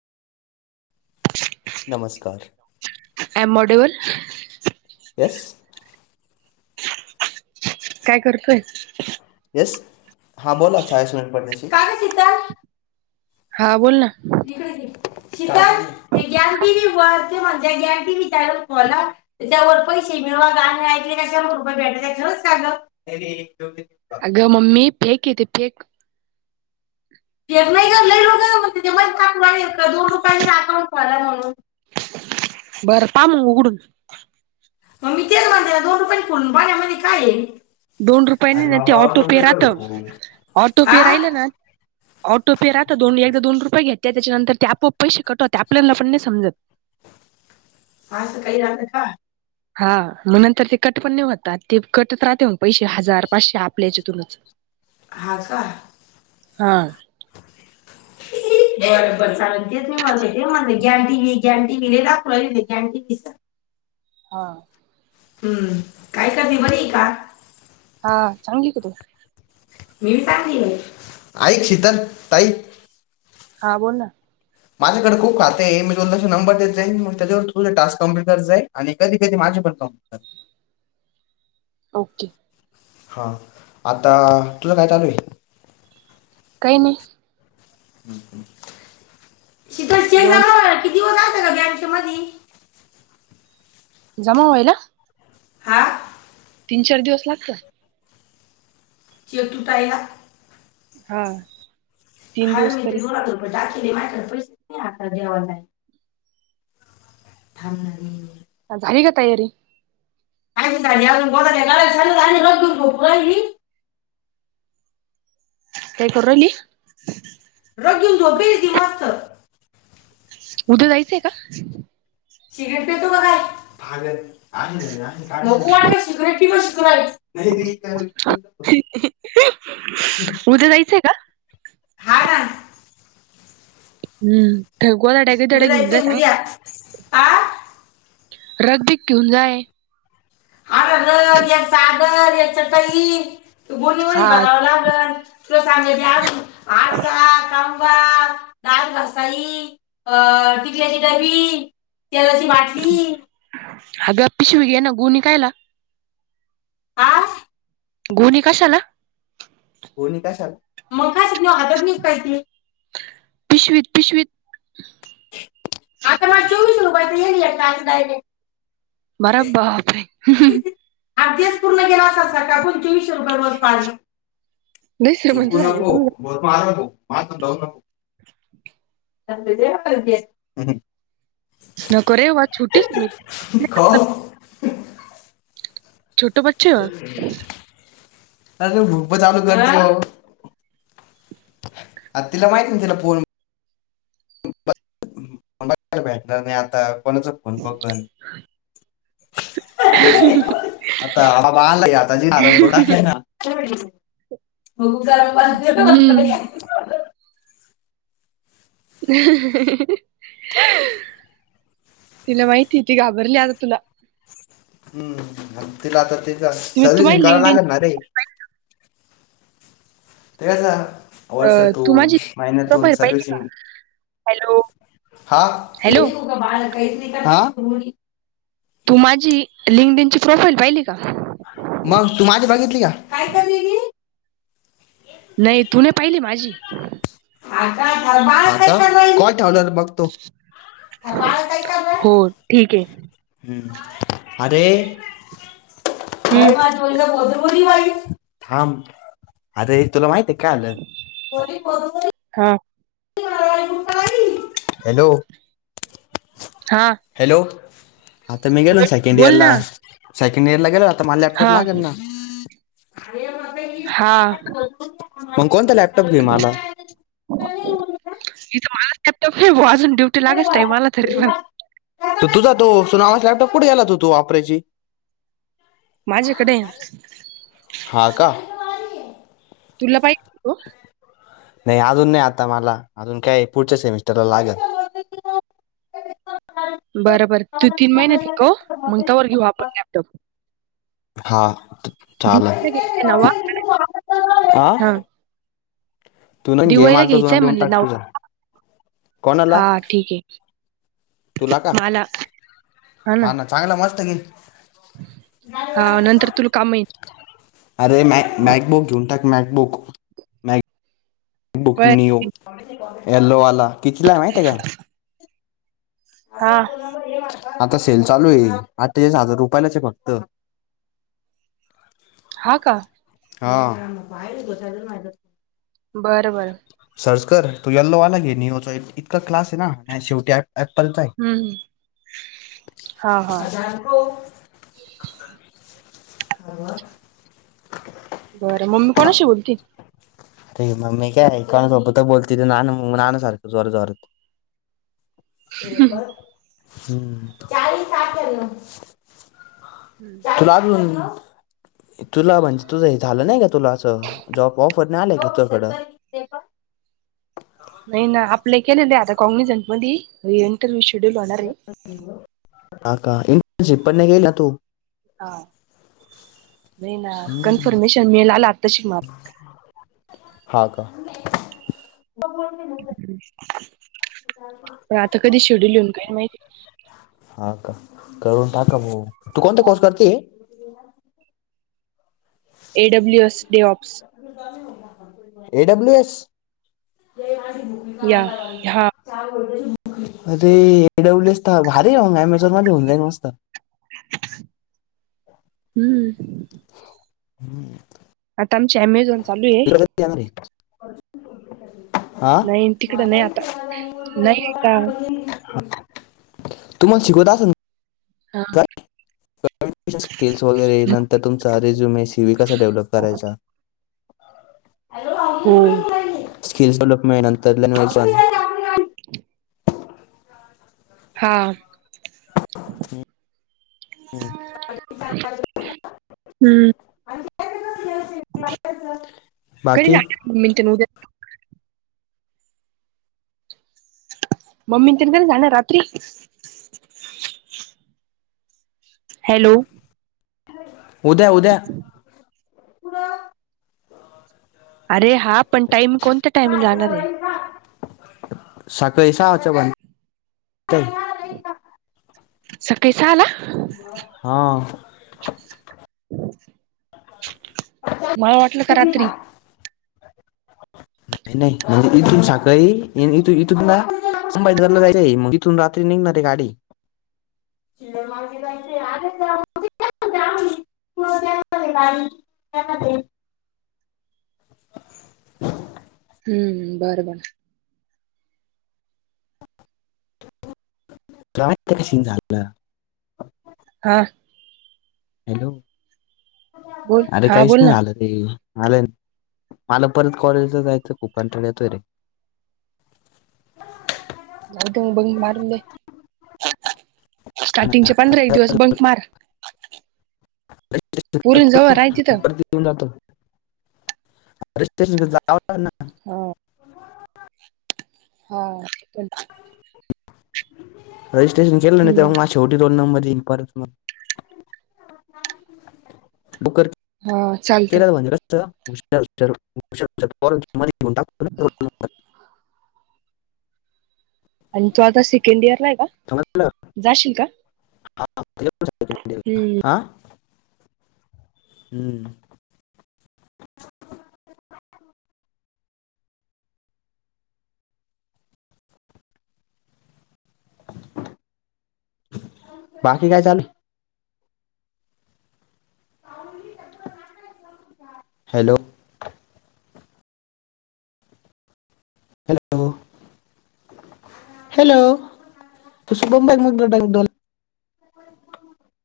नमस्कार. एॲमोडेवल. येस. काय करतोय. येस हा बोला चाळीस मिनट पडलेत. हा बोल ना. [unintelligible] [inaudible] कव्हा गाण ऐकले कशा मग रुपे भेटय खरंच सांगलं अरे. अगं मम्मी फेक येते फेक. घेत नाही का ललो का मग त्या माक दोन रुपयां अकाउंट मलाय म्हणून. बरं पा मग उघडून. मग मी तेला माणते ना दोन रुपयां फुून पाण्यामध्ये काय आहे दोन रुपये नाही अरे ना ते ऑटोपे राहत बाबा ऑटो पे आ राहिलं ना. ऑटोपे राहत दोन एकदा दोन रुपये घेते त्याच्यानंतर ते आपोप. पैसे कटवते आपल्याला पण नाही समजत. असं काही राहतं का हा मग नंतर ते कट पण नई होतात ते कट राहते मग. पैसे हजार पाचशे आपल्याच्यातूनच. हा का. [unintelligible] बर बर चागल तेच मी म्हणते ते म्हणते गॅन टी व्ही गॅनटी व्ही दाखव गॅनटी व्ही. हा. हम्म. काय [unintelligible] बरीईका? हा. चांगली का तू? मी. चांगलीए. हा बोल ना. माझ्याकडे खूप खाते आहे मी नंबर देत मग त्याच्यावर थोड टास्क कं्प्युटर जा आहे आणि कधी कधी माझ. [unintelligible] ओके. हा. आता तुला काय चालूए. काही नाही. शीतल चेक जेवण झालं [unintelligible] गॅग च्या मधी - - जमा होईला. हा. तीन चार दिवस लागत. [unintelligible] हा. तीन ह दिवस मी तरी ते दोन लाख रुपये टाकले मा्र पैसे हातात घ्यावा काय. थांबणारे. अ झाली काय तयारी? आ अजून ब कराय झाचाल आणि र. काय करु राहीली? रगून झोपेच दि मस्थ. उद्या जायचंय का? [unintelligible] पीतो का काय? नको अरे [unintelligible] पीतोस काय. नाही [unintelligible] उद्या जायचंय का? हा ना हम् ठकवालाड्या काही त उद्या घेऊन जाय जायचंय सांग. उद्या हा रगबी घिऊन जाय. अर र या सागर याच्या तई. तू बोलीवणी हा बघव लागल तुला सांगते अजुन आसा का - - [unintelligible] दाल घसाई, अ टिकल्याची डबी. तेलाची बाटली. आग पिशवी घे ना गोणी कायला? आ? गोणी कशाला? गोणी कशाला? मग काय हातात निऊ काय ते? पिशवीत-पिशवीत. आता मला चोवीस रूपायच. [unintelligible] मरा ब्बाप रे! [unintelligible] लय श्रीमंत थुंकु झालाय नको तुम्ही मोठा आहे ना तु! माझ जाव नको. [unintelligible] नको रे वा छोटीच मी छोट [unintelligible] अरे तो भूप चालू कर जो अत तीला माहिती तीला फोन [unintelligible] नाही आता कोणाचा फोन बघल [unintelligible] [unintelligible] आता हा बघ आता की तीन हजार [unintelligible] हम्म हो [unintelligible] हं तिला माहिती ती घाबरली आ तुला हम्म तिला तर तिचं तुम्ही तू सर्विसिंग माझी काढून लिंकडिन आणलं ना रे? ते कसं तू वर्षातून माझी महिन्यातून प्रोफाईल पाहिली का सर्विसिंग हॅलो हा [unintelligible] हॅलो आ तू माझी लिंकडीन ची प्रोफाईल पाहिली का? मग तू माझी बघितली का? नाही तु ने पाहिली माझी. [unintelligible] आता काय? चालल बघतो हो ठीक [unintelligible] आहे हम्म अरे [unintelligible] हम्म [unintelligible] थांब आता हे तुला माहित क्हायल? हा हा हॅलो-हॅलो आता मी गेलो ना सेकंड इयर बोल ला ना सेकंड इयर ला गेलो आता मला लॅपटॉप हा लागेल ना. हा मग कोणता लॅपटॉप घेऊन आला? [unintelligible] टाईम आला तरी पण तुझा तो सु नावास लॅपटॉप? कुढे गेला होत तु वापरायाची? माझ्याकडे. हा का? तुला पाहिे तो नाही अजून नाही आता मला अजून काय पुढच्या सेमिस्टरला लागंल. बरं-बर तू तीन महिन्या तिकव मग तोवर घेऊ आपण लॅपटॉप. हा चाल आ दिवाळीला घ्यायचंय नवा हा दिवाळीला घ्यायचंय देऊन म्हणलं टाक नाऊक, तुझा. कोणाला? हा ठीक आहे. तुला का? मला हा ना चांगला मस्त घे. हा नंतर तुला कामाईन. अरे मॅक मॅकबुक घेऊन टाक मॅकबुक बुक नीओ, बरं. यल्लोवाला, कितीला माहीते का? आपण हा कोणा हे वा आता सेल चालू आहे अठ्ठेचाळीस हजार रुपयालाचे फक्त हा का ग बाहेर गोसाय मा बरं बरं सर्च कर तू यल्लो आला घे निओचा इतका क्लास आहे ना शेवटी ॲप एप्पल चा हम्म हा हा [unintelligible] ह बरं मम्मी कोणाशी बोलती अरे मम्मी कायण सोबत बोलतेथ नान नाना सारखं जोर जोरत [inaudible] हं. तुला अजून [unintelligible] तुला म्हणजे तुझ हे झालं नाही का तुला असं जॉब ऑफर नाही आलंय का तुझकडं नाही ना आपला केलं नाही आता कॉगिजट म इंटरव्ह्यू शेड्यूल होणार आहे काका इंटनशिप पणणे घेईल ना तू हा नाही ना कन्फर्मेशन मिल आला तशी म हा का पण आता कधी शोडू घेऊन काय माहिती हा करून टाका म तू कोणता कोर्स करते AWS DevOps AWS या हा [unintelligible] अरेब्ल एस तर भारी रंग अमेझोन माध्ये होे नसत हम्म हम्म आता आमची अमेझॉन चालू आहे येणार आहे? हा नाही तिकड मा नाही आता नाही आता तुम्हाला शिकत हा का कम्युनिकेशन स्किल्स वगैरे नंतर तुमचा रेझ्युम हे सीव् कसा डेव्हलप करायचा ह हो स्किल्स डेवलपमेंट नंतर ल हा हम् हम्म हम् [unintelligible] बाकी [inaudible] मम्मी तिनकरी जाणार रात्री हॅलो उद्या उद्या्या अरे हा पण टाईम कोणत्या टाईमंग लाणार आहे सकाळी स आच्या बंद सकाळी सहाला हा मला वाटलं का नाही रात्री [unintelligible] नाही म्हणजे इथून साखळी इथूनला जायचं आहेग इथून रात्री निघणार हे गाडी [inaudible] मा. [inaudible] [inaudible] [unintelligible] [inaudible] हम्म बरं, बरं. काय कशी झालं. हा. हॅलो बोल अरे हा काहीच बोल नाही ना झालं ते. झाले मला परत कॉलेजला जायचं खूप कंटाळा येतोय रे! बघ मारुंदे स्टार्टिंगचे पंधरा एक दिवस बंक मार. पुरीन जवळ आहे ो तिथं प्रतीऊन जातो [inaudible] स्टेशन जा [inaudible] हो. हा. रजिस्ट्रेशन केलं आणि ते्हा हम्म माझ वरती रोल नंबर. येईल परत मंग. बकर हा चालत केल्या तर म्हणजे कस [inaudible] गुंडा [inaudible] आणि तो आता सेकंड इयर ला आहे. समजलं जाशील का? हा, एवढंच आहे हम्म. हा हम्म. बाकी काय चालू. हॅलो! हॅलो! हॅलो? तू शुभम बाई मुग [inaudible]